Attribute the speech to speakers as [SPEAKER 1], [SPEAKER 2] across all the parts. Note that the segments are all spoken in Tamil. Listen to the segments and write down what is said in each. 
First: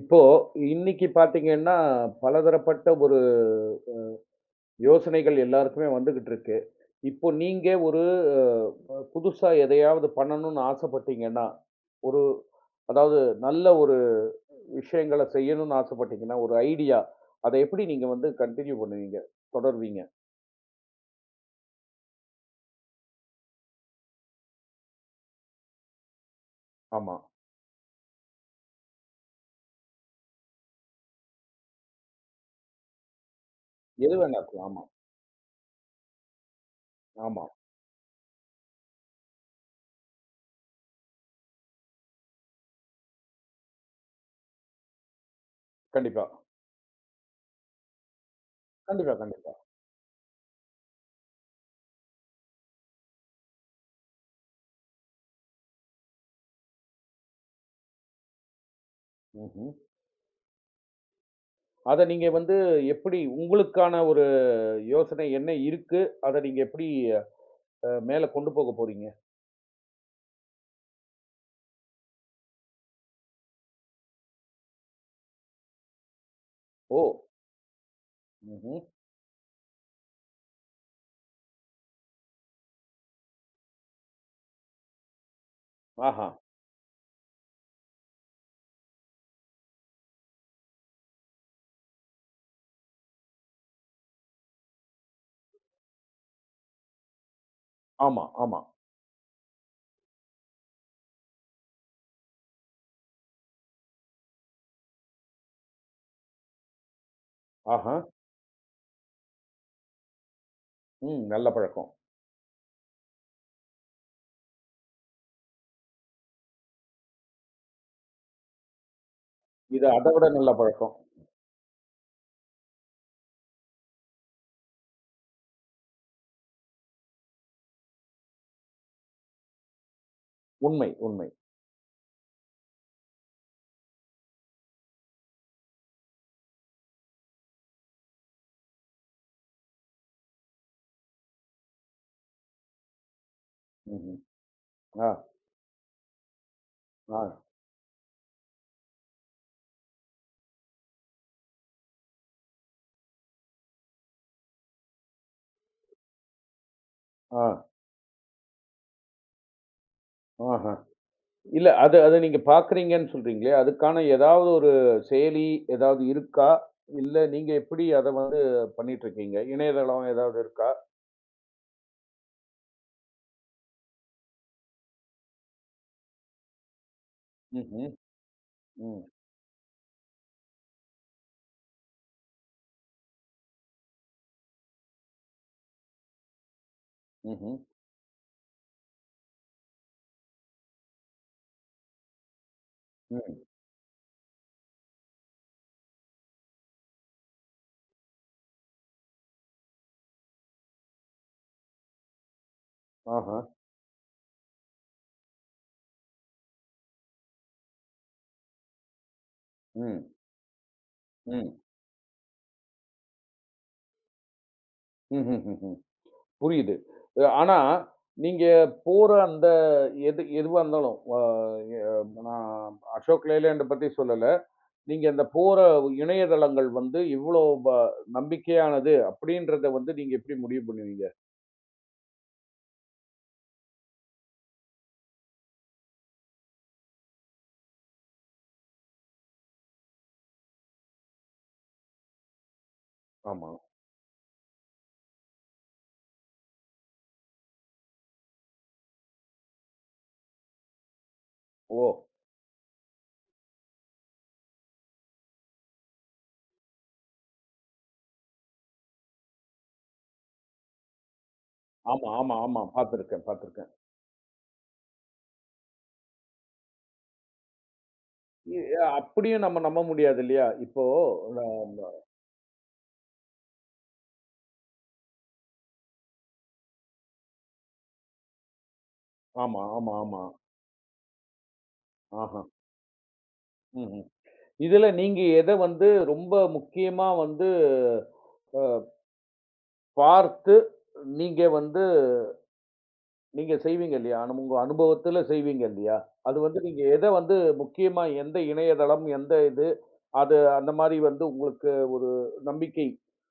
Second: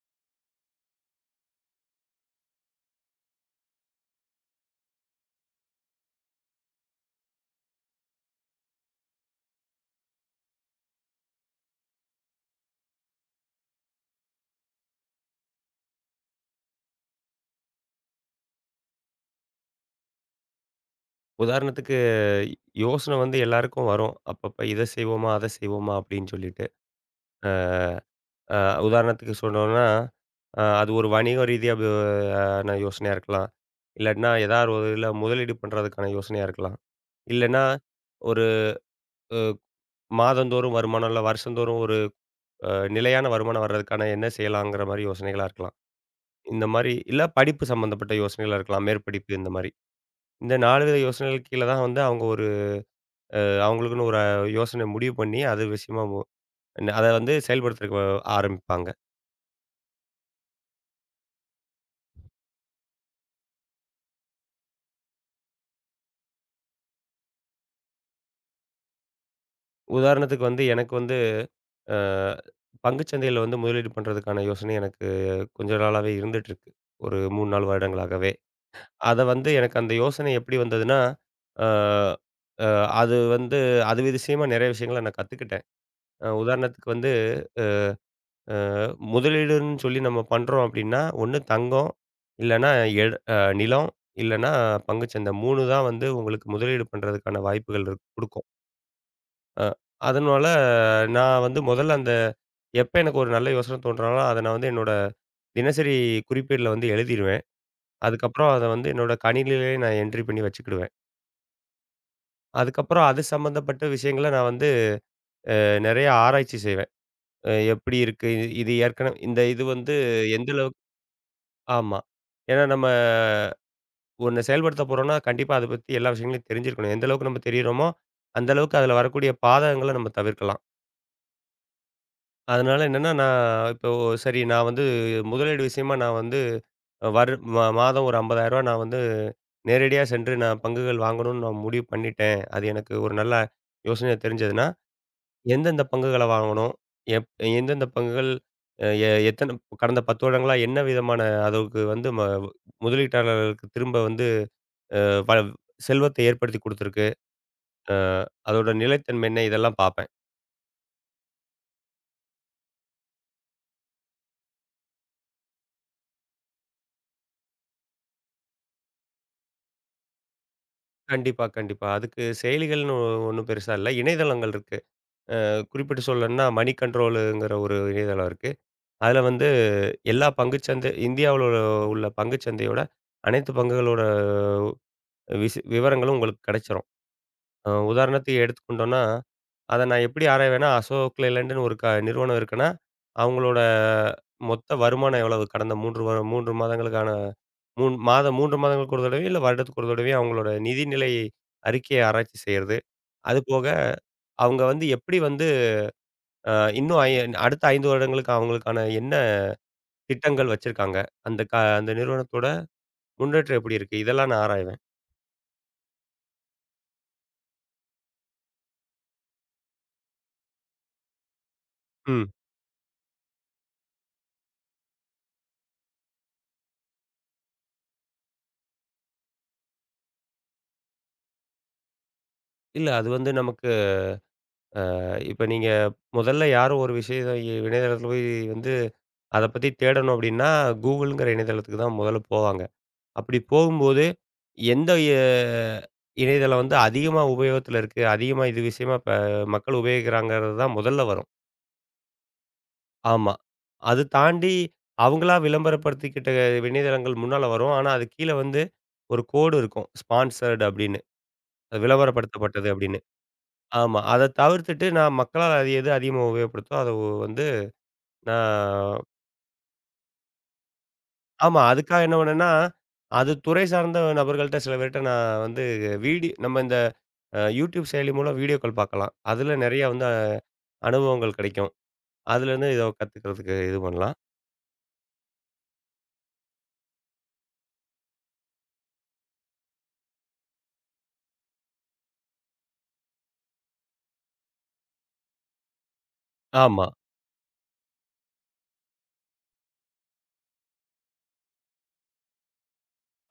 [SPEAKER 1] இப்போ இன்னைக்கு பார்த்தீங்கன்னா, பலதரப்பட்ட ஒரு யோசனைகள் எல்லாருக்குமே வந்துகிட்டு இருக்கு. இப்போ நீங்க ஒரு புதுசா எதையாவது பண்ணணும்னு ஆசைப்பட்டீங்கன்னா, ஒரு அதாவது நல்ல ஒரு விஷயங்கள செய்யணும்னு ஆசைப்பட்டீங்கன்னா, ஒரு ஐடியா அத எப்படி நீங்க வந்து கன்டின்யூ பண்ணுவீங்க? தொடர்வீங்க?
[SPEAKER 2] உதாரணத்துக்கு யோசனை வந்து எல்லாருக்கும் வரும். அப்பப்ப இத செய்வோமா? அத செய்வோமா? அப்படின்னு சொல்லிட்டு.
[SPEAKER 1] ஆமா.
[SPEAKER 2] அ அ உதாரணத்துக்கு சொன்னோம்னா, அது ஒரு வணிக ரீதியா ஆன யோசனையா இருக்கலாம்.
[SPEAKER 1] எது
[SPEAKER 2] இல்லாட்டினா
[SPEAKER 1] வேணா இருக்கலாம்.
[SPEAKER 2] ஏதாவது
[SPEAKER 1] ஆமா,
[SPEAKER 2] ஒரு இதுல முதலீடு பண்றதுக்கான யோசனையா இருக்கலாம்.
[SPEAKER 1] ஆமா.
[SPEAKER 2] இல்லன்னா, ஒரு மாதந்தோறும் வருமானம் இல்ல வருஷந்தோறும் ஒரு அ நிலையான வருமானம் வர்றதுக்கான என்ன செய்யலாங்கிற மாரி யோசனைகளா இருக்கலாம்.
[SPEAKER 1] கண்டிப்பா.
[SPEAKER 2] இந்த மாரி இல்ல படிப்பு சம்மந்தப்பட்ட யோசனைகளா இருக்கலாம்.
[SPEAKER 1] கண்டிப்பா,
[SPEAKER 2] மேற்படிப்பு இந்த
[SPEAKER 1] கண்டிப்பா.
[SPEAKER 2] மாரி. இந்த 4 வித யோசனைகளுக்கு கீழ தான் வந்து அவங்க ஒரு அவங்களுக்குன்னு ஒரு யோசனை முடிவு பண்ணி, அது விஷயமா அத வந்து செயல்படுத்துறதுக்கு ஆரம்பிப்பாங்க.
[SPEAKER 1] ம்ஹ்ம். அத நீங்க வந்து எப்படி உங்களுக்கான ஒரு யோசனை என்ன இருக்கு? அத நீங்க எப்படி மேல கொண்டு போக போறீங்க.
[SPEAKER 2] உதாரணத்துக்கு வந்து எனக்கு வந்து அ பங்குச் சந்தையில வந்து முதலீடு பண்றதுக்கான யோசனை எனக்கு கொஞ்ச நாளாவே இருந்துட்டு இருக்கு.
[SPEAKER 1] ஓ!
[SPEAKER 2] ஒரு 3, 4 வருடங்களாகவே.
[SPEAKER 1] ம்ஹ்ம்.
[SPEAKER 2] அத வந்து எனக்கு அந்த யோசனை எப்படி வந்ததுன்னா, அ அ அது வந்து அது விஷயமா நெறைய விஷயங்கள நான் கத்துக்கிட்டேன்.
[SPEAKER 1] ஆஹா!
[SPEAKER 2] உதாரணத்துக்கு வந்து அ முதலீடுன்னு சொல்லி நம்ம பண்றோம் அப்படின்னா, ஒண்ணு தங்கம், இல்லன்னா எட அ நிலம், இல்லன்னா பங்குச்சந்தை. 3 தான் வந்து உங்களுக்கு முதலீடு பண்றதுக்கான வாய்ப்புகள் இருக்
[SPEAKER 1] ஆமா,
[SPEAKER 2] குடுக்கும்.
[SPEAKER 1] ஆமா.
[SPEAKER 2] அ அதனால நான் வந்து முதல்ல அந்த எப்ப எனக்கு ஒரு நல்ல யோசனை தோன்றாலும், அத நான் வந்து என்னோட தினசரி குறிப்பேடுல வந்து எழுதிருவேன்.
[SPEAKER 1] ஆஹா!
[SPEAKER 2] அதுக்கப்புறம் அத வந்து என்னோட கணினியிலேயே நான் என்ட்ரி பண்ணி வச்சுக்கிடுவேன்.
[SPEAKER 1] ம். நல்ல பழக்கம்.
[SPEAKER 2] அதுக்கப்புறம் அது சம்மந்தப்பட்ட விஷயங்கள நான் வந்து நெறைய ஆராய்ச்சி செய்வேன். எப்படி இருக்கு? இது இது ஏற்கனவே இந்த இது
[SPEAKER 1] இது
[SPEAKER 2] வந்து
[SPEAKER 1] அத விட
[SPEAKER 2] எந்த
[SPEAKER 1] நல்ல
[SPEAKER 2] அளவுக்கு
[SPEAKER 1] பழக்கம்.
[SPEAKER 2] ஆமா. ஏன்னா நம்ம ஒண்ண செயல்படுத்த போறோம்னா, கண்டிப்பா அத பத்தி எல்லா விஷயங்களையும் தெரிஞ்சிருக்கணும். எந்த அளவுக்கு நம்ம தெரியிறோமோ, அந்த அளவுக்கு அதில வரக்கூடிய பாதகங்கள நம்ம தவிர்க்கலாம்.
[SPEAKER 1] உண்மை, உண்மை.
[SPEAKER 2] அதனால என்னன்னா, நான் இப்போ சரி நான் வந்து முதலீடு விஷயமா நான் வந்து வரு ம மாதம் ஒரு ரூ. 50,000 நான் வந்து நேரடியா சென்று நான் பங்குகள் வாங்கணும்னு நான் முடிவு பண்ணிட்டேன். அது எனக்கு ஒரு நல்ல யோசனையா
[SPEAKER 1] ம்ஹ்ம்.
[SPEAKER 2] தெரிஞ்சதுன்னா,
[SPEAKER 1] ஆ,
[SPEAKER 2] எந்தெந்த பங்குகள வாங்கணும்?
[SPEAKER 1] ஆ,
[SPEAKER 2] எப் எந்தெந்த பங்குகள் அ எ எத்தன கடந்த 10 வருடங்களா என்ன விதமான அளவுக்கு வந்து முதலீட்டாளர்களுக்கு திரும்ப வந்து அ ப செல்வத்த ஏற்படுத்தி குடுத்துருக்கு.
[SPEAKER 1] ஆ,
[SPEAKER 2] அ அதோட நிலைத்தன்மை என்ன? இதெல்லாம் பார்ப்பேன்.
[SPEAKER 1] ஆஹா! இல்ல அது அத நீங்க பார்க்குறீங்கன்னு சொல்றீங்களே, அதுக்கான ஏதாவது ஒரு செயலி ஏதாவது இருக்கா? இல்ல நீங்க எப்படி அத வந்து பண்ணிட்டுருக்கீங்க? இணையதளம் ஏதாவது இருக்கா?
[SPEAKER 2] கண்டிப்பா, கண்டிப்பா. அதுக்கு செயலிகள்னு ஒண்ணும் பெருசா இல்ல. இணையதளங்கள் இருக்கு. குறிப்பிட்டு சொல்லணும்னா மணி கண்ட்ரோலுங்கிற ஒரு
[SPEAKER 1] ம்ஹ்ம்.
[SPEAKER 2] இணையதளம் இருக்கு.
[SPEAKER 1] ம்.
[SPEAKER 2] அதுல வந்து எல்லா பங்குச்சந்தை இந்தியாவுல உள்ள உள்ள பங்குச்சந்தையோட அனைத்து பங்குகளோட விவரங்களும் உங்களுக்கு கிடைச்சிரும்.
[SPEAKER 1] ம்ஹ்ம்.
[SPEAKER 2] உதாரணத்துக்கு எடுத்துக்கொண்டோம்னா, அத நான் எப்படி ஆராய்வேன்னா, அசோக் லேலண்ட்ன்னு ஒரு நிறுவனம் இருக்குன்னா,
[SPEAKER 1] ம்.
[SPEAKER 2] அவங்களோட மொத்த வருமானம் எவ்வளவு? கடந்த 3 மாதங்களுக்கான 3 மாதங்களுக்கு ஒரு தடவையோ, இல்ல வருடத்துக்கு ஒரு தடவையோ அவங்களோட நிதிநிலை அறிக்கைய ஆராய்ச்சி செய்யறது.
[SPEAKER 1] ஆஹா!
[SPEAKER 2] அதுபோக அவங்க வந்து எப்படி வந்து அ இன்னும் ஐ அடுத்த 5 வருடங்களுக்கு அவங்களுக்கான என்ன
[SPEAKER 1] ம்.
[SPEAKER 2] திட்டங்கள் வச்சிருக்காங்க? அந்த
[SPEAKER 1] ம்.
[SPEAKER 2] க அந்த நிறுவனத்தோட முன்னேற்றம் எப்படி இருக்கு? இதெல்லாம் நான் ஆராய்வேன்.
[SPEAKER 1] ம்ஹ்ஹ்ம். புரியுது. ஆனா, நீங்க போற அந்த எது எதுவா இருந்தாலும், அ எ
[SPEAKER 2] ம்.
[SPEAKER 1] நான் அசோக் லேலேண்ட பத்தி சொல்லல. நீங்க அந்த போற இணையதளங்கள் வந்து இவ்ளோ நம்பிக்கையானது அப்படின்றத வந்து நீங்க எப்படி முடிவு பண்ணுவீங்க?
[SPEAKER 2] இல்ல அது வந்து நமக்கு இப்ப நீங்க முதல்ல யாரும் ஒரு விஷயம் இணையதளத்துல போய் வந்து அத பத்தி தேடணும் அப்டின்னா, கூகுள்ங்கிற இணையதளத்துக்கு தான் முதல்ல போவாங்க. அப்படி
[SPEAKER 1] ஆமா.
[SPEAKER 2] போகும்போது, எந்த எ இணையதளம் வந்து அதிகமா உபயோகத்துல இருக்கு, அதிகமா இது விஷயமா இப்ப மக்கள் உபயோகிக்கிறாங்கிறது தான் முதல்ல வரும்.
[SPEAKER 1] ஓ!
[SPEAKER 2] ஆமா. அது தாண்டி அவங்களா விளம்பரப்படுத்திக்கிட்ட இணையதளங்கள் முன்னால வரும். ஆனா, அது கீழ வந்து ஒரு கோடு இருக்கும். ஸ்பான்சர்ட் அப்படின்னு. அது
[SPEAKER 1] ஆமா, ஆமா, ஆமா.
[SPEAKER 2] விளம்பரப்படுத்தப்பட்டது அப்படின்னு.
[SPEAKER 1] பார்த்துருக்கேன், பார்த்துருக்கேன்.
[SPEAKER 2] ஆமா. அத தவிர்த்துட்டு நான் மக்களால் அது எது அதிகமா உபயோகப்படுதோ, அத வந்து
[SPEAKER 1] இ
[SPEAKER 2] நான்
[SPEAKER 1] அப்படியும் நம்ம நம்ப முடியாது இல்லையா? இப்போ
[SPEAKER 2] ஆமா.
[SPEAKER 1] அஹ்,
[SPEAKER 2] அதுக்காக என்ன பண்ணேன்னா, அது துறை சார்ந்த நபர்கள்ட்ட சில பேர்ட்ட நான் வந்து நம்ம இந்த YouTube செயலி மூலம் வீடியோக்கள் பார்க்கலாம். அதுல
[SPEAKER 1] ஆமா,
[SPEAKER 2] நெறைய
[SPEAKER 1] ஆமா,
[SPEAKER 2] வந்து
[SPEAKER 1] ஆமா.
[SPEAKER 2] அனுபவங்கள் கிடைக்கும்.
[SPEAKER 1] ஆஹா.
[SPEAKER 2] அதுலேருந்து இத கத்துக்கிறதுக்கு இது
[SPEAKER 1] ம்ஹ்ம்.
[SPEAKER 2] பண்ணலாம்.
[SPEAKER 1] இதுல நீங்க எத வந்து ரொம்ப முக்கியமா வந்து அ பார்த்து நீங்க வந்து நீங்க செய்வீங்க இல்லையா? உங்க அனுபவத்துல செய்வீங்க இல்லையா? அது வந்து நீங்க
[SPEAKER 2] ஆமா,
[SPEAKER 1] எத வந்து முக்கியமா எந்த இணையதளம், எந்த இது, அது அந்த மாரி வந்து உங்களுக்கு ஒரு நம்பிக்கை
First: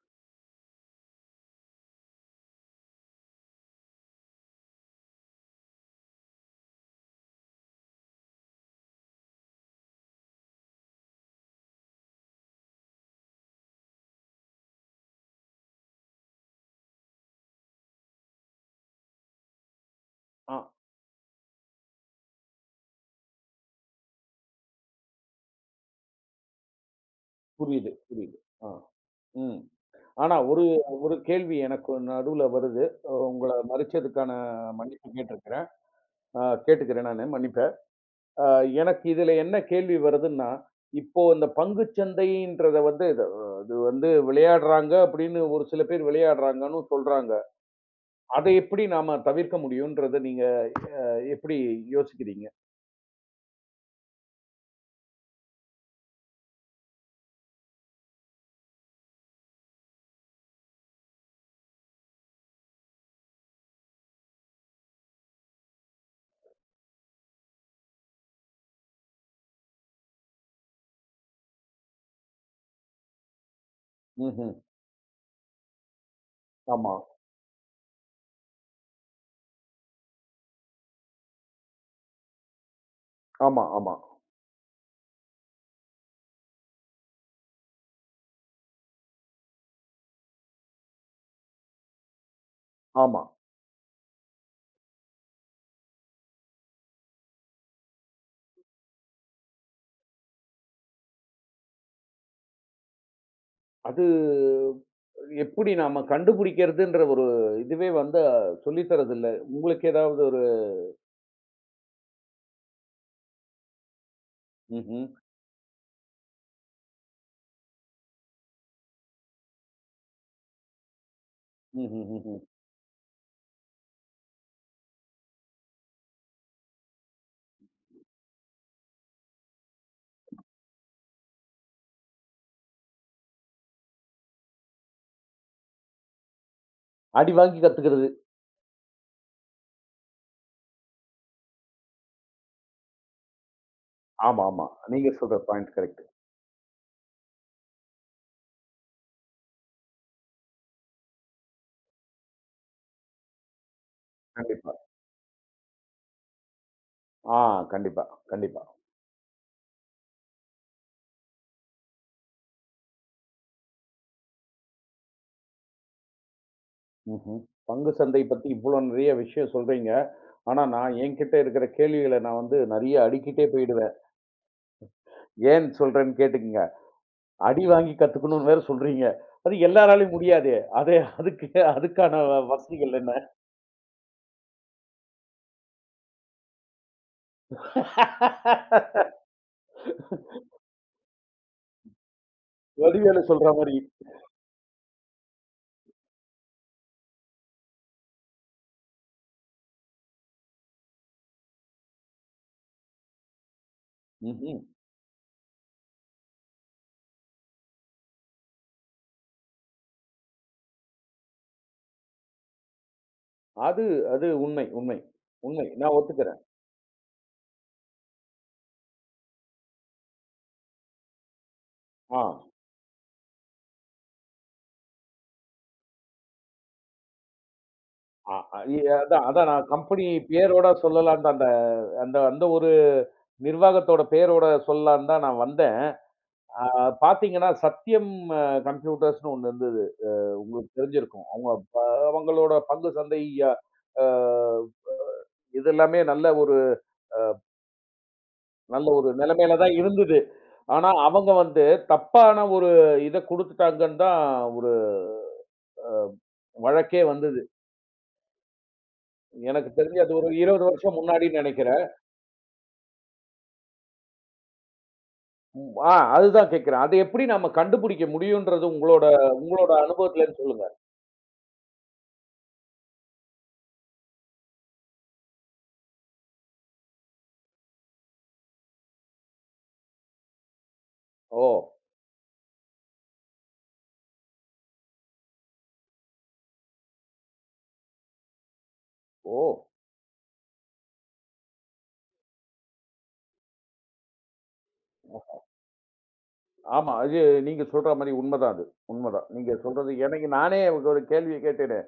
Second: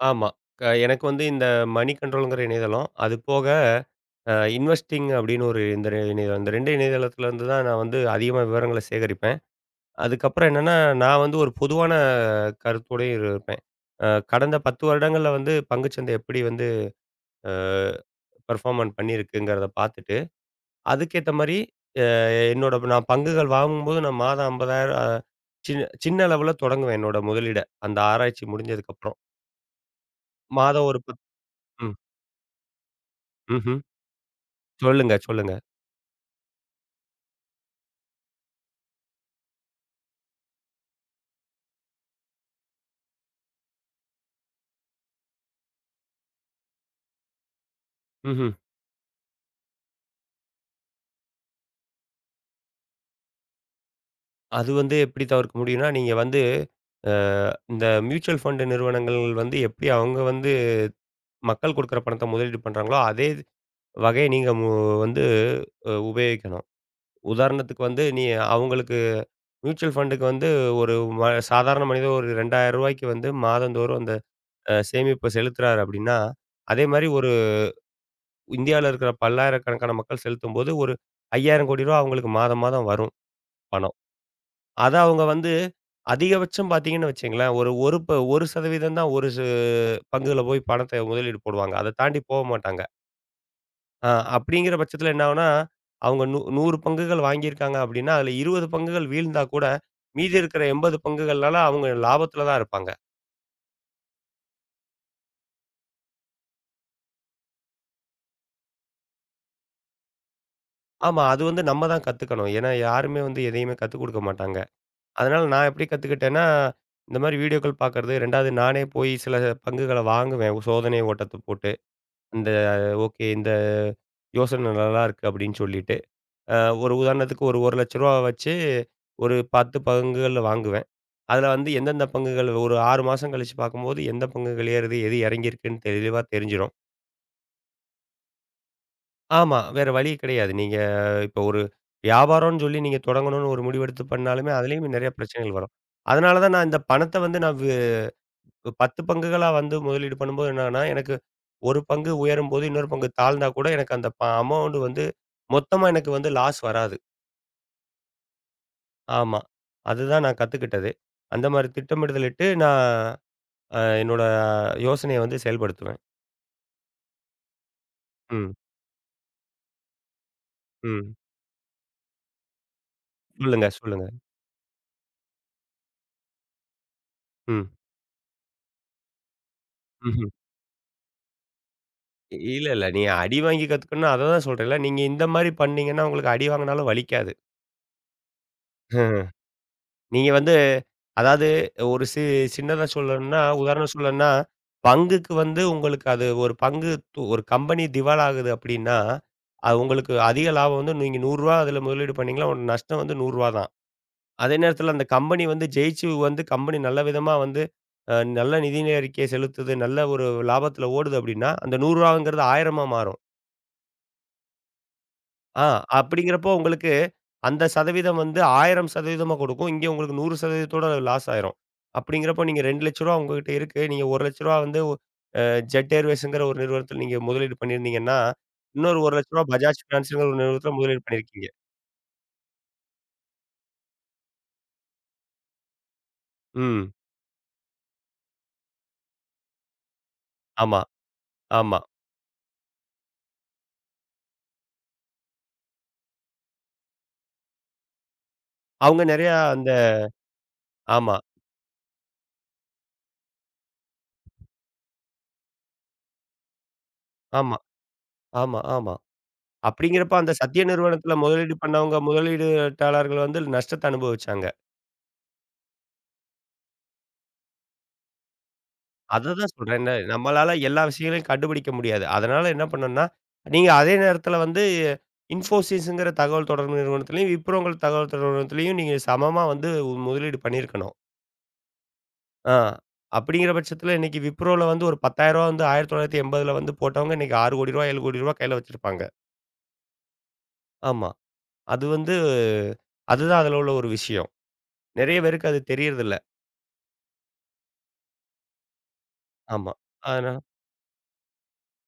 [SPEAKER 2] ஆமா. எனக்கு வந்து இந்த மணி கண்ட்ரோல்ங்கிற இணையதளம். அது போக இன்வெஸ்டிங் அப்படின்னு ஒரு இந்த இணையதளம். இந்த 2 இணையதளத்துலேருந்து தான் நான் வந்து அதிகமா விவரங்கள சேகரிப்பேன். அதுக்கப்புறம் என்னன்னா, நான் வந்து ஒரு பொதுவான கருத்தோடயும் இருப்பேன். அ கடந்த 10 வருடங்கள்ல வந்து பங்குச்சந்தை எப்படி வந்து பெர்ஃபார்மன்ஸ் பண்ணியிருக்குங்கிறத பார்த்துட்டு,
[SPEAKER 1] ஆ
[SPEAKER 2] அதுக்கேத்த மாரி அ என்னோட நான் பங்குகள் வாங்கும்போது நான் மாதம் 50,000 சின்ன சின்ன அளவுல தொடங்குவேன் என்னோட முதலீட.
[SPEAKER 1] புரியுது,
[SPEAKER 2] அந்த
[SPEAKER 1] புரியுது.
[SPEAKER 2] ஆராய்ச்சி
[SPEAKER 1] ஆ.
[SPEAKER 2] முடிஞ்சதுக்கப்புறம்.
[SPEAKER 1] ம். ஆனா ஒரு
[SPEAKER 2] மாதம் ஒரு
[SPEAKER 1] ஒரு
[SPEAKER 2] பத்
[SPEAKER 1] கேள்வி எனக்கு
[SPEAKER 2] ம்.
[SPEAKER 1] நடுவுல வருது. உங்கள
[SPEAKER 2] ம்ஹ்ம்.
[SPEAKER 1] மறுச்சதுக்கான மன்னிப்பு
[SPEAKER 2] சொல்லுங்க, சொல்லுங்க.
[SPEAKER 1] கேட்டுருக்கிறேன். அ கேட்டுக்கிறேன் நானு மன்னிப்ப. அ எனக்கு இதுல என்ன கேள்வி வருதுன்னா, இப்போ இந்த பங்குச் சந்தைன்றத வந்து இது இது வந்து விளையாடுறாங்க அப்படின்னு ஒரு சில பேர் விளையாடுறாங்கன்னு சொல்றாங்க.
[SPEAKER 2] ம்ஹ்ம்.
[SPEAKER 1] அதை எப்படி நாம தவிர்க்க முடியும்ன்றத நீங்க அ எப்படி யோசிக்கிறீங்க?
[SPEAKER 2] அது வந்து எப்படி தவிர்க்க முடியும்னா, நீங்க வந்து அ இந்த மியூச்சுவல் ஃபண்ட் நிறுவனங்கள் வந்து எப்படி அவங்க வந்து மக்கள் குடுக்குற பணத்த முதலீடு பண்றாங்களோ, அதே வகைய நீங்க வந்து உபயோகிக்கணும். உதாரணத்துக்கு வந்து அவங்களுக்கு மியூச்சுவல் ஃபண்டுக்கு வந்து ஒரு ம சாதாரண மனிதன் ஒரு ரூ. 2000 வந்து மாதந்தோறும் அந்த
[SPEAKER 1] ம்ஹ்ம்.
[SPEAKER 2] சேமிப்ப செலுத்துறாரு அப்படின்னா, அதே
[SPEAKER 1] ஆமா,
[SPEAKER 2] மாரி ஒரு இந்தியாவுல இருக்கிற பல்லாயிரக்கணக்கான மக்கள் செலுத்தும்போது, ஒரு ரூ. 5000 கோடி ரூபா அவங்களுக்கு மாதம் மாதம் வரும்
[SPEAKER 1] ஆமா,
[SPEAKER 2] பணம்.
[SPEAKER 1] ஆமா,
[SPEAKER 2] அத அவங்க வந்து அதிகபட்சம் பார்த்தீங்கன்னு வச்சுக்கங்களேன், ஒரு ஒரு ப 1% தான் ஒரு பங்குல போய் பணத்த முதலீடு போடுவாங்க. அத தாண்டி போக மாட்டாங்க.
[SPEAKER 1] ஆமா.
[SPEAKER 2] ஆ அப்படிங்கிற பட்சத்தில என்ன ஆகும்னா, அவங்க 100 பங்குகள் வாங்கியிருக்காங்க அப்படின்னா, அதில 20 பங்குகள் வீழ்ந்தா கூட, மீதி இருக்கிற 80 பங்குகள்னால அவங்க லாபத்தில தான் இருப்பாங்க.
[SPEAKER 1] அது எப்படி நாம கண்டுபிடிக்கிறதுன்ற ஒரு இதுவே வந்து சொல்லி தர்றதில்ல. உங்களுக்கு ஏதாவது ஒரு
[SPEAKER 2] ஆமா, அது வந்து நம்ம தான் கத்துக்கணும். ஏன்னா யாருமே வந்து எதையுமே கத்துக் குடுக்க மாட்டாங்க.
[SPEAKER 1] ம்ஹ்ம்.
[SPEAKER 2] அதனால நான் எப்படி கத்துக்கிட்டேன்னா, இந்த மாரி வீடியோக்கள் பார்க்கறது, 2வது நானே போய் சில பங்குகள வாங்குவேன். சோதனை ஓட்டத்த போட்டு.
[SPEAKER 1] ம்ஹ்ஹ்ஹ்ம்.
[SPEAKER 2] இந்த ஓகே இந்த யோசனை நல்லா இருக்கு அப்படின்னு சொல்லிட்டு. அ ஒரு உதாரணத்துக்கு ஒரு ரூ. 1,00,000 வச்சு ஒரு 10 பங்குகள் வாங்குவேன். அதுல வந்து எந்தெந்த பங்குகள் ஒரு 6 மாசம் கழிச்சு பார்க்கும்போது, எந்த பங்குகள் ஏறுது, எது இறங்கியிருக்குன்னு தெளிவா தெரிஞ்சிரும்.
[SPEAKER 1] அடி வாங்கி கத்துக்கிறது.
[SPEAKER 2] ஆமா, வேற வழி கிடையாது. நீங்க இப்போ ஒரு வியாபாரம்னு சொல்லி நீங்க தொடங்கணும்னு ஒரு முடிவெடுத்து
[SPEAKER 1] ஆமா,
[SPEAKER 2] பண்ணாலுமே,
[SPEAKER 1] ஆமா.
[SPEAKER 2] அதுலயும் நெறைய
[SPEAKER 1] நீங்க சொல்ற
[SPEAKER 2] பிரச்சனைகள் வரும்.
[SPEAKER 1] Point correct.
[SPEAKER 2] அதனால தான் நான் இந்த பணத்த வந்து நான் வு 10 பங்குகளா வந்து முதலீடு பண்ணும்போது என்னன்னா, எனக்கு ஒரு பங்கு உயரும்போது, இன்னொரு பங்கு தாழ்ந்தா கூட எனக்கு அந்த
[SPEAKER 1] கண்டிப்பா.
[SPEAKER 2] அமௌண்ட் வந்து மொத்தமா எனக்கு வந்து லாஸ் வராது.
[SPEAKER 1] ஆ கண்டிப்பா, கண்டிப்பா.
[SPEAKER 2] ஆமா. அதுதான் நான் கத்துக்கிட்டது. அந்த மாரி திட்டமிடுதலிட்டு நான் என்னோட யோசனைய வந்து செயல்படுத்துவேன்.
[SPEAKER 1] ம்ஹ்ம். பங்கு சந்தை பத்தி
[SPEAKER 2] ம்.
[SPEAKER 1] இவ்ளோ நெறைய விஷயம் சொல்றீங்க. ஆனா, நான்
[SPEAKER 2] ம்.
[SPEAKER 1] என்கிட்ட இருக்கிற கேள்விகள நான் வந்து நெறைய அடுக்கிட்டே
[SPEAKER 2] சொல்லுங்க,
[SPEAKER 1] போயிடுவேன்.
[SPEAKER 2] சொல்லுங்க.
[SPEAKER 1] ஏன் சொல்றேன்னு கேட்டுக்கங்க. அடி
[SPEAKER 2] ம்.
[SPEAKER 1] வாங்கி கத்துக்கணும்னு வேற சொல்றீங்க. அது எல்லாராலயும்
[SPEAKER 2] ம்ஹ்ம்.
[SPEAKER 1] முடியாதே! அதுக்கு அதுக்கான
[SPEAKER 2] இல்ல, இல்ல.
[SPEAKER 1] வசதிகள்
[SPEAKER 2] நீ
[SPEAKER 1] என்ன?
[SPEAKER 2] அடி வாங்கி கத்துக்கணும்னு அத தான் சொல்றேன்ல. நீங்க இந்த மாரி பண்ணீங்கன்னா, உங்களுக்கு அடி வாங்குனாலும் வலிக்காது. ம். நீங்க வந்து அதாவது ஒரு சி சின்னதா
[SPEAKER 1] வடிவேலு
[SPEAKER 2] சொல்லணும்னா,
[SPEAKER 1] சொல்ற மாரி.
[SPEAKER 2] உதாரணம் சொல்லணும்னா, பங்குக்கு வந்து உங்களுக்கு அது ஒரு பங்கு ஒரு கம்பெனி திவால் ஆகுது அப்படின்னா, அது உங்களுக்கு அதிக லாபம் வந்து நீங்க ரூ. 100 அதுல முதலீடு பண்ணீங்கன்னா, உங்க நஷ்டம் வந்து ரூ. 100 தான். அதே
[SPEAKER 1] ம்ஹ்ம்.
[SPEAKER 2] நேரத்தில அந்த கம்பெனி வந்து ஜெயிச்சு வந்து கம்பெனி நல்ல விதமா வந்து நல்ல நிதி அறிக்கை செலுத்துது, நல்ல ஒரு லாபத்தில ஓடுது அப்படின்னா, அந்த ரூ. 100ங்கிறது 1000மா மாறும்.
[SPEAKER 1] அது அது உண்மை, உண்மை,
[SPEAKER 2] ஆ
[SPEAKER 1] உண்மை. நான் ஒத்துக்கிறேன்.
[SPEAKER 2] அப்படிங்கிறப்போ உங்களுக்கு அந்த சதவீதம் வந்து 1000% கொடுக்கும். இங்கே உங்களுக்கு 100% லாஸ் ஆயிரும்.
[SPEAKER 1] ஆ.
[SPEAKER 2] அப்படிங்கிறப்போ நீங்க ரூ. 2,00,000 உங்ககிட்ட இருக்கு. நீங்க ரூ. 1,00,000 வந்து அ ஜெட் ஏர்வேஸ்ங்கிற ஒரு நிறுவனத்தில நீங்க முதலீடு பண்ணியிருந்தீங்கன்னா,
[SPEAKER 1] அ இ
[SPEAKER 2] இன்னொரு ரூ.
[SPEAKER 1] அதான் அதான்
[SPEAKER 2] 1,00,000
[SPEAKER 1] நான்
[SPEAKER 2] பஜாஜ்
[SPEAKER 1] கம்பெனி
[SPEAKER 2] ஃபினான்ஸ்ங்கிற ஒரு
[SPEAKER 1] பேரோட
[SPEAKER 2] நிறுவனத்தில முதலீடு
[SPEAKER 1] சொல்லலான்னு தான்
[SPEAKER 2] பண்ணியிருக்கீங்க.
[SPEAKER 1] அந்த அந்த அந்த ஒரு நிர்வாகத்தோட பெயரோட சொல்லலான்னு தான் நான் வந்தேன். ஆ
[SPEAKER 2] ம்.
[SPEAKER 1] பார்த்தீங்கன்னா, சத்யம் அ கம்ப்யூட்டர்ஸ்ன்னு ஒண்ணு இருந்தது.
[SPEAKER 2] ஆமா,
[SPEAKER 1] தெரிஞ்சிருக்கும்.
[SPEAKER 2] ஆமா.
[SPEAKER 1] அவங்களோட பங்கு சந்தை இதெல்லாமே நல்ல ஒரு நல்ல
[SPEAKER 2] அவங்க
[SPEAKER 1] ஒரு
[SPEAKER 2] நெறையா
[SPEAKER 1] நிலைமையில
[SPEAKER 2] அந்த
[SPEAKER 1] தான் இருந்தது. ஆனா,
[SPEAKER 2] ஆமா,
[SPEAKER 1] அவங்க வந்து தப்பான ஒரு இத குடுத்துட்டாங்கன்னு தான் ஒரு வழக்கே வந்தது.
[SPEAKER 2] ஆமா, ஆமா, ஆமா.
[SPEAKER 1] எனக்கு தெரிஞ்சு
[SPEAKER 2] அப்படிங்கிறப்ப
[SPEAKER 1] அது ஒரு
[SPEAKER 2] அந்த சத்திய
[SPEAKER 1] 20 வருஷம்
[SPEAKER 2] நிறுவனத்தில
[SPEAKER 1] முன்னாடின்னு
[SPEAKER 2] முதலீடு
[SPEAKER 1] நெனைக்கிறேன்.
[SPEAKER 2] பண்ணவங்க, முதலீடுட்டாளர்கள் வந்து நஷ்டத்த அனுபவிச்சாங்க.
[SPEAKER 1] ஆ அதுதான் கேட்கிறேன். அது எப்படி நம்ம கண்டுபிடிக்க முடியுன்றது உங்களோட
[SPEAKER 2] அததான்
[SPEAKER 1] உங்களோட
[SPEAKER 2] சொல்றேன். என்ன
[SPEAKER 1] அனுபவத்துலருந்து
[SPEAKER 2] நம்மளால
[SPEAKER 1] சொல்லுங்க.
[SPEAKER 2] எல்லா விஷயங்களையும் கண்டுபிடிக்க முடியாது. அதனால என்ன பண்ணணும்னா, நீங்க அதே நேரத்தில வந்து இன்ஃபோசிஸ்ங்கிற தகவல் தொடர்பு நிறுவனத்திலயும், விப்ரோங்கிற தகவல் தொடர்பு நிறுவனத்திலயும் நீங்க சமமா வந்து முதலீடு பண்ணியிருக்கணும்.
[SPEAKER 1] ஓ!
[SPEAKER 2] ஆ அப்படிங்கிற பட்சத்தில இன்னைக்கு விப்ரோல வந்து ஒரு ரூ. 10,000 வந்து 1980ல வந்து போட்டவங்க இன்னைக்கு ரூ. 6,00,00,000 ரூ. 7,00,00,000 கையில வச்சிருப்பாங்க.
[SPEAKER 1] ஓ!
[SPEAKER 2] ஆமா. அது வந்து அதுதான் அதில உள்ள ஒரு விஷயம். நெறைய பேருக்கு அது தெரியறதில்ல.
[SPEAKER 1] ஆமா. அது நீங்க சொல்ற மாரி உண்மதான் அது. உண்மதான். நீங்க
[SPEAKER 2] ஆமா.
[SPEAKER 1] சொல்றது எனக்கு
[SPEAKER 2] அதனா
[SPEAKER 1] நானே ஒரு கேள்விய கேட்டேனே.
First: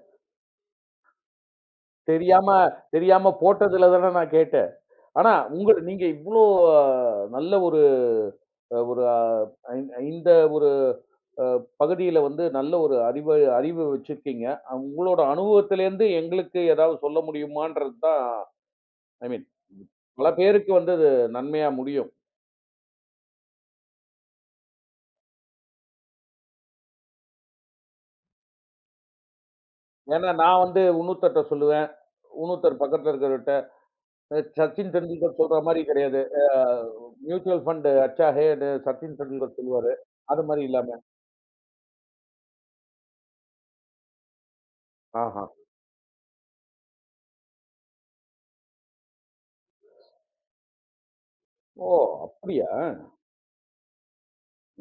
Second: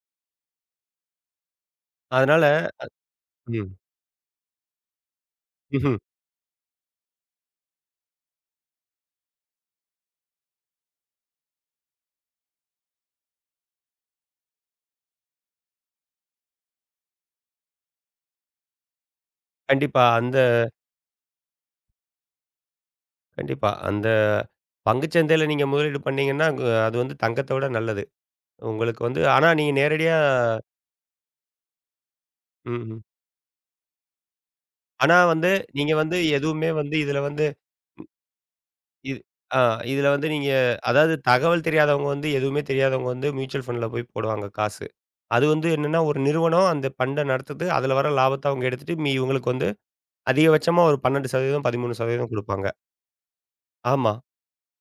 [SPEAKER 2] அதனால
[SPEAKER 1] தெரியாம தெரியாம
[SPEAKER 2] ம்.
[SPEAKER 1] போட்டதுல தானே நான் கேட்டேன். ஆனா,
[SPEAKER 2] ம்ஹ்ம்.
[SPEAKER 1] நீங்க இவ்ளோ நல்ல ஒரு அ ஒரு அ ஐந் இந்த ஒரு அ பகுதியில வந்து நல்ல ஒரு அறிவு அறிவு வச்சிருக்கீங்க. உங்களோட அனுபவத்திலேருந்து எங்களுக்கு ஏதாவது சொல்ல முடியுமான்றது தான் ஐ மீன்
[SPEAKER 2] கண்டிப்பா.
[SPEAKER 1] பல
[SPEAKER 2] அந்த
[SPEAKER 1] பேருக்கு வந்து அது நன்மையா முடியும்.
[SPEAKER 2] கண்டிப்பா. அந்த பங்குச் சந்தையில நீங்க முதலீடு பண்ணீங்கன்னா, அது வந்து தங்கத்த விட நல்லது. உங்களுக்கு வந்து ஆனா நீங்க நேரடியா
[SPEAKER 1] ஏன்னா நான் வந்து இன்னொருத்தர்ட்ட சொல்லுவேன். இன்னொருத்தர்
[SPEAKER 2] ம்ஹ்ம்.
[SPEAKER 1] பக்கத்துல இருக்கிறவர்ட்ட சச்சின்
[SPEAKER 2] ஆனா
[SPEAKER 1] டெண்டுல்கர்
[SPEAKER 2] வந்து
[SPEAKER 1] சொல்ற மாரி
[SPEAKER 2] நீங்க வந்து
[SPEAKER 1] கிடையாது.
[SPEAKER 2] எதுவுமே வந்து இதுல வந்து
[SPEAKER 1] மியூச்சுவல் ஃபண்ட் அச்சா ஹேன்னு சச்சின்
[SPEAKER 2] இது
[SPEAKER 1] டெண்டுல்கர்
[SPEAKER 2] ஆ
[SPEAKER 1] சொல்லுவாரு.
[SPEAKER 2] இதுல வந்து
[SPEAKER 1] அது
[SPEAKER 2] நீங்க
[SPEAKER 1] மாரி இல்லாம.
[SPEAKER 2] அதாவது தகவல் தெரியாதவங்க வந்து எதுவுமே தெரியாதவங்க வந்து மியூச்சுவல் ஃபண்ட்ல போய் போடுவாங்க காசு.
[SPEAKER 1] ஆஹா!
[SPEAKER 2] அது வந்து என்னன்னா, ஒரு நிறுவனம் அந்த ஃபண்ட நடத்துது. அதுல வர லாபத்த அவங்க எடுத்துட்டு, இவங்களுக்கு வந்து அதிகபட்சமா ஒரு 12%
[SPEAKER 1] ஓ!
[SPEAKER 2] 13% குடுப்பாங்க.
[SPEAKER 1] அப்படியா?
[SPEAKER 2] ஆமா.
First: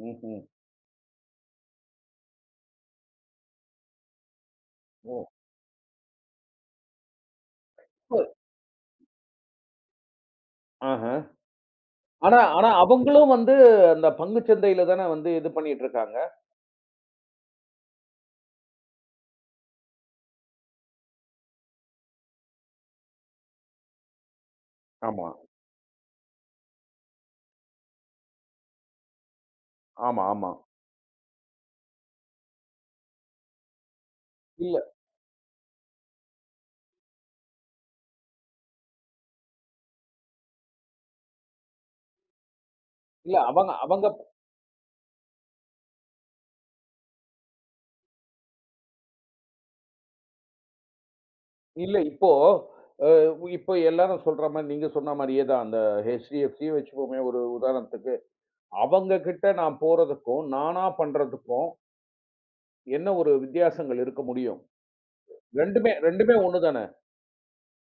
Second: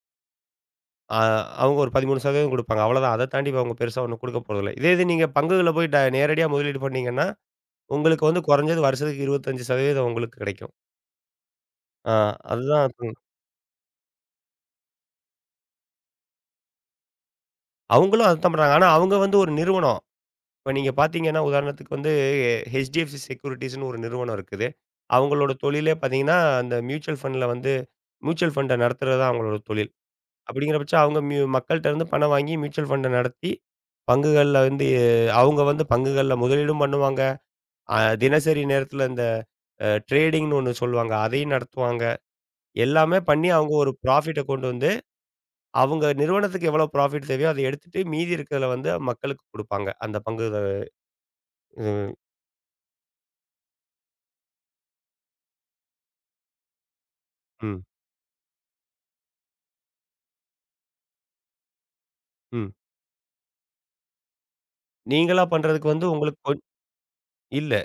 [SPEAKER 1] ம்ஹ்ம்.
[SPEAKER 2] அ அவங்க ஒரு 13% குடுப்பாங்க. அவ்வளதான். அத தாண்டி அவங்க பெருசா ஒண்ணும் குடுக்க போறதில்ல. இதே இது
[SPEAKER 1] ஓ!
[SPEAKER 2] நீங்க பங்குகள்ல போய் நேரடியா முதலீடு பண்ணீங்கன்னா, உங்களுக்கு வந்து குறைஞ்சது வருஷத்துக்கு 25% உங்களுக்கு கிடைக்கும்.
[SPEAKER 1] ஆஹ.
[SPEAKER 2] ஆ
[SPEAKER 1] ஆனா ஆனா
[SPEAKER 2] அதுதான் ம்.
[SPEAKER 1] அவங்களும் வந்து அந்த பங்குச் சந்தையில தான வந்து இது பண்ணிட்டு இருக்காங்க.
[SPEAKER 2] அவங்களும் அதுதான் பண்றாங்க. ஆனா அவங்க வந்து ஒரு நிறுவனம். இப்ப நீங்க பார்த்தீங்கன்னா, உதாரணத்துக்கு வந்து HDFC செக்யூரிட்டீஸ்ன்னு ஒரு நிறுவனம் இருக்குது.
[SPEAKER 1] ஆமா,
[SPEAKER 2] அவங்களோட தொழிலே பார்த்தீங்கன்னா, அந்த மியூச்சுவல் ஃபண்ட்ல வந்து மியூச்சுவல் ஃபண்ட நடத்துறது தான் அவங்களோட தொழில்.
[SPEAKER 1] ஆமா, ஆமா.
[SPEAKER 2] அப்படிங்கிற பட்சம் அவங்க மக்கள்ட்ட இருந்து பணம் வாங்கி மியூச்சுவல் ஃபண்ட நடத்தி, பங்குகள்ல
[SPEAKER 1] இல்ல,
[SPEAKER 2] வந்து அவங்க வந்து பங்குகள்ல முதலீடும் பண்ணுவாங்க. தினசரி நேரத்துல இந்த ட்ரேடிங்ன்னு ஒண்ணு சொல்லுவாங்க. அதையும் நடத்துவாங்க. எல்லாமே
[SPEAKER 1] இல்ல.
[SPEAKER 2] பண்ணி
[SPEAKER 1] அவங்க
[SPEAKER 2] அவங்க ஒரு
[SPEAKER 1] அவங்க
[SPEAKER 2] ப்ராஃபிட்ட கொண்டு வந்து, அவங்க நிறுவனத்துக்கு எவ்வளோ ப்ராஃபிட் தேவையோ அத எடுத்துட்டு மீதி இருக்கிறதுல வந்து மக்களுக்கு குடுப்பாங்க. அந்த பங்கு இத
[SPEAKER 1] இல்ல
[SPEAKER 2] இது
[SPEAKER 1] அ இப்போ எல்லாரும் சொல்ற மாரி நீங்க சொன்ன மாரியே தான். அந்த HDFC வச்சுப்போமே ஒரு
[SPEAKER 2] ம்,
[SPEAKER 1] உதாரணத்துக்கு. அவங்க கிட்ட நான் போறதுக்கும், நானா பண்றதுக்கும்
[SPEAKER 2] ம்.
[SPEAKER 1] என்ன ஒரு வித்தியாசங்கள் இருக்க முடியும்?
[SPEAKER 2] நீங்களா பண்றதுக்கு
[SPEAKER 1] 2மே
[SPEAKER 2] வந்து
[SPEAKER 1] 2மே
[SPEAKER 2] உங்களுக்கு
[SPEAKER 1] ஒண்ணு
[SPEAKER 2] கொஞ்
[SPEAKER 1] தான?
[SPEAKER 2] இல்ல.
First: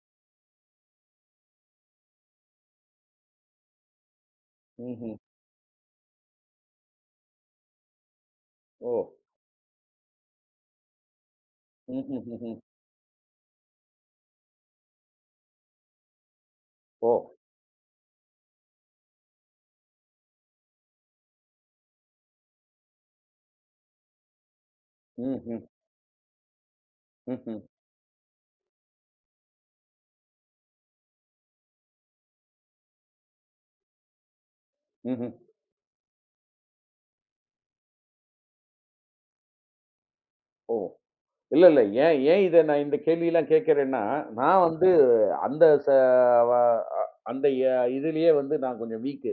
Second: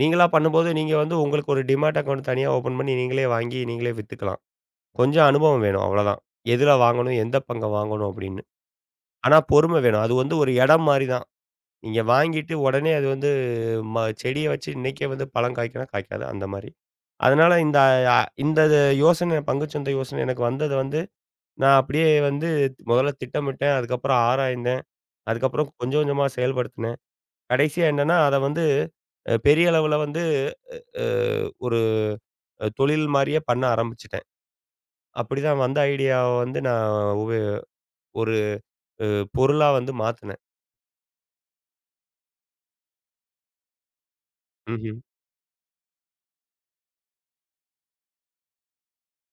[SPEAKER 2] நீங்களா பண்ணும்போது நீங்க வந்து உங்களுக்கு ஒரு டிமேட் அக்கவுண்ட் தனியா ஓப்பன் பண்ணி நீங்களே வாங்கி நீங்களே வித்துக்கலாம்.
[SPEAKER 1] ம்ஹ்ம்.
[SPEAKER 2] கொஞ்சம் அனுபவம் வேணும் அவ்வளதான். எதுல வாங்கணும்? எந்த பங்க வாங்கணும்? அப்படின்னு.
[SPEAKER 1] ஓ!
[SPEAKER 2] ஆனா பொறுமை வேணும். அது வந்து ஒரு இடம் மாரி தான். நீங்க
[SPEAKER 1] ம்ஹ்ம்,
[SPEAKER 2] வாங்கிட்டு
[SPEAKER 1] ம்ஹ்ம்.
[SPEAKER 2] உடனே அது வந்து ம செடிய வச்சு இன்னைக்கே வந்து பழம் காய்க்கும்னா காய்க்காது, அந்த மாரி.
[SPEAKER 1] ஓ!
[SPEAKER 2] அதனால இந்த அ இந்த யோசனை பங்குச்சந்தை யோசனை எனக்கு வந்தது வந்து, நான் அப்படியே வந்து முதல்ல திட்டமிட்டேன். அதுக்கப்புறம் ஆராய்ந்தேன்.
[SPEAKER 1] ம்ஹ்ம்,
[SPEAKER 2] அதுக்கப்புறம் கொஞ்சம் கொஞ்சமா செயல்படுத்தினேன்.
[SPEAKER 1] ம்ஹ்ம்,
[SPEAKER 2] கடைசியா என்னன்னா, அத வந்து பெரிய அளவுல வந்து அ ஒரு தொழில் மாரியே பண்ண ஆரம்பிச்சுட்டேன்.
[SPEAKER 1] ம்ஹ்ம்.
[SPEAKER 2] அப்படிதான் வந்த ஐடியாவ வந்து நான் உபயோ ஒரு அ பொருளா வந்து மாத்துனேன்.
[SPEAKER 1] ஓ! இல்ல, இல்ல. ஏன் ஏன் இத நான் இந்த கேள்விலாம் கேட்கிறேன்னா, நான் வந்து
[SPEAKER 2] ம்ஹ்ம்.
[SPEAKER 1] அந்த ச வ அ அந்த இதுலயே வந்து நான் கொஞ்சம் வீக்கு.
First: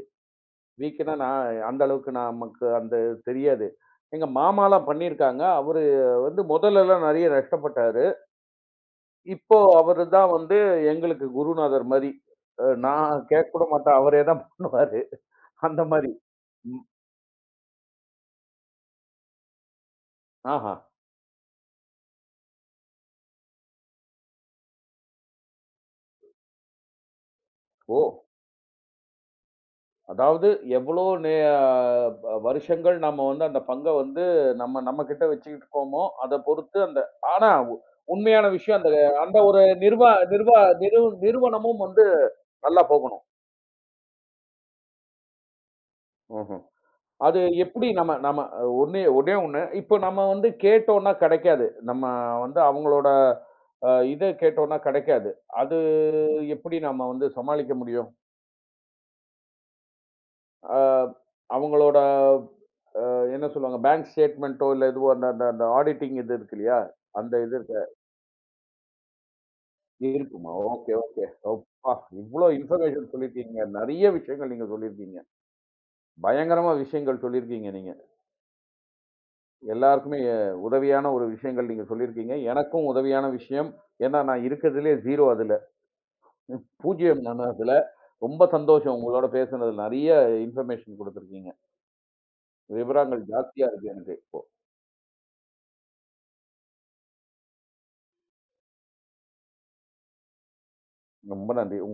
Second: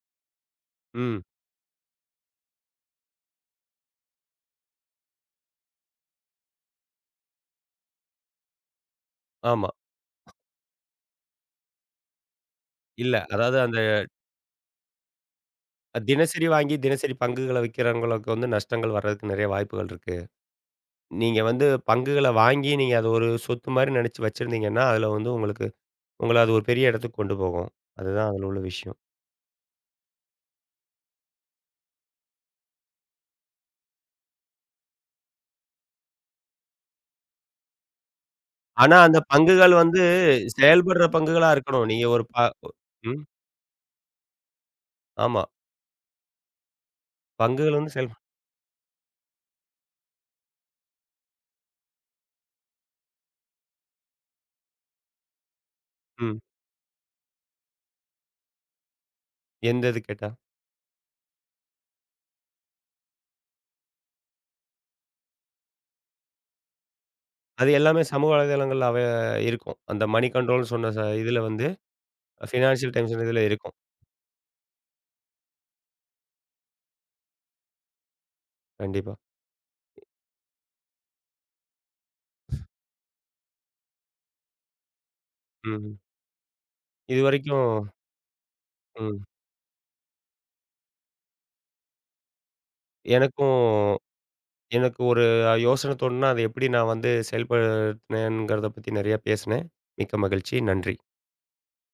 [SPEAKER 1] வீக்குன்னா,
[SPEAKER 2] ம்.
[SPEAKER 1] நான் அந்த அளவுக்கு நமக்கு அந்த தெரியாது. எங்க மாமாலாம் பண்ணியிருக்காங்க. அவரு வந்து முதல்லலாம் நெறைய நஷ்டப்பட்டாரு. இப்போ
[SPEAKER 2] ஆமா.
[SPEAKER 1] அவரு தான் வந்து எங்களுக்கு குருநாதர் மாரி.
[SPEAKER 2] இல்ல.
[SPEAKER 1] நான் கேட்க
[SPEAKER 2] அதாவது
[SPEAKER 1] கூட
[SPEAKER 2] அந்த
[SPEAKER 1] மாட்டேன். அவரே தான் பண்ணுவாரு. அந்த மாரி.
[SPEAKER 2] தினசரி வாங்கி
[SPEAKER 1] ம்.
[SPEAKER 2] தினசரி பங்குகள விக்கிறவங்களுக்கு வந்து நஷ்டங்கள் வர்றதுக்கு நெறைய வாய்ப்புகள் இருக்கு.
[SPEAKER 1] ஆஹா.
[SPEAKER 2] நீங்க வந்து பங்குகள வாங்கி, நீங்க அத ஒரு சொத்து மாரி நெனச்சு வச்சிருந்தீங்கன்னா, அதுல வந்து உங்களுக்கு உங்கள அது ஒரு பெரிய இடத்துக்கு கொண்டு போகும்.
[SPEAKER 1] ஓ!
[SPEAKER 2] அதுதான் அதுல உள்ள விஷயம்.
[SPEAKER 1] அதாவது எவ்வளோ நே ப வருஷங்கள் நம்ம வந்து அந்த பங்க வந்து நம்மகிட்ட வச்சுக்கிட்டு இருக்கோமோ, அத பொறுத்து அந்த ஆனா உண்மையான விஷயம் அந்த
[SPEAKER 2] ஆனா, அந்த
[SPEAKER 1] அந்த ஒரு
[SPEAKER 2] பங்குகள் வந்து
[SPEAKER 1] நிர்வா நிர்வா நிறு
[SPEAKER 2] செயல்படுற பங்குகளா
[SPEAKER 1] நிறுவனமும்
[SPEAKER 2] இருக்கணும். நீங்க
[SPEAKER 1] வந்து
[SPEAKER 2] ஒரு
[SPEAKER 1] நல்லா
[SPEAKER 2] ம்.
[SPEAKER 1] போகணும்.
[SPEAKER 2] ஆமா.
[SPEAKER 1] ம்ஹ்ம். அது
[SPEAKER 2] பங்குகள்
[SPEAKER 1] எப்படி
[SPEAKER 2] வந்து செயல்
[SPEAKER 1] நம்ம நம்ம ஒண்ணே ஒண்ணே ஒண்ணு, இப்போ நம்ம வந்து கேட்டோம்னா கிடைக்காது. நம்ம வந்து அவங்களோட இத கேட்டோம்னா கிடைக்காது. அது
[SPEAKER 2] ம்.
[SPEAKER 1] எப்படி நம்ம வந்து சமாளிக்க முடியும்?
[SPEAKER 2] எந்த இது கேட்டா?
[SPEAKER 1] அ அவங்களோட என்ன சொல்லுவாங்க பேங்க் ஸ்டேட்மெண்ட்டோ இல்ல எதுவோ அந்த அந்த அந்த ஆடிட்டிங் இது இருக்கு இல்லையா? அந்த இது
[SPEAKER 2] அது எல்லாமே சமூக வலைதளங்கள்ல இருக்கும். அந்த மணி
[SPEAKER 1] இருக்குமா?
[SPEAKER 2] கண்ட்ரோல்ன்னு சொன்ன
[SPEAKER 1] ஓகே, ஓகே.
[SPEAKER 2] இதுல வந்து
[SPEAKER 1] அப்பா! இவ்ளோ
[SPEAKER 2] ஃபினான்ஷியல்
[SPEAKER 1] இன்ஃபர்மேஷன்
[SPEAKER 2] டைம்ஸ் இதுல
[SPEAKER 1] சொல்லியிருக்கீங்க.
[SPEAKER 2] இருக்கும்.
[SPEAKER 1] நெறைய விஷயங்கள் நீங்க சொல்லியிருக்கீங்க. பயங்கரமா விஷயங்கள் சொல்லியிருக்கீங்க நீங்க.
[SPEAKER 2] கண்டிப்பா.
[SPEAKER 1] எல்லாருக்குமே உதவியான ஒரு விஷயங்கள் நீங்க சொல்லியிருக்கீங்க. எனக்கும் உதவியான விஷயம். ஏன்னா நான் இருக்கிறதுலயே 0 அதுல.
[SPEAKER 2] ம்.
[SPEAKER 1] 0 நானு
[SPEAKER 2] இதுவரைக்கும்
[SPEAKER 1] அதுல. ரொம்ப சந்தோஷம்
[SPEAKER 2] ம்.
[SPEAKER 1] உங்களோட பேசுனதுல. நெறைய இன்ஃபர்மேஷன் குடுத்துருக்கீங்க. விவரங்கள்
[SPEAKER 2] எனக்கும்
[SPEAKER 1] ஜாஸ்தியா இருக்கு எனக்கு இப்போ.
[SPEAKER 2] எனக்கு ஒரு யோசனை தோணுனா, அத எப்படி நான் வந்து செயல்படுத்தினேங்கிறத பத்தி நெறையா பேசினேன். மிக்க மகிழ்ச்சி. நன்றி.
[SPEAKER 1] ரொம்ப நன்றி. உங்க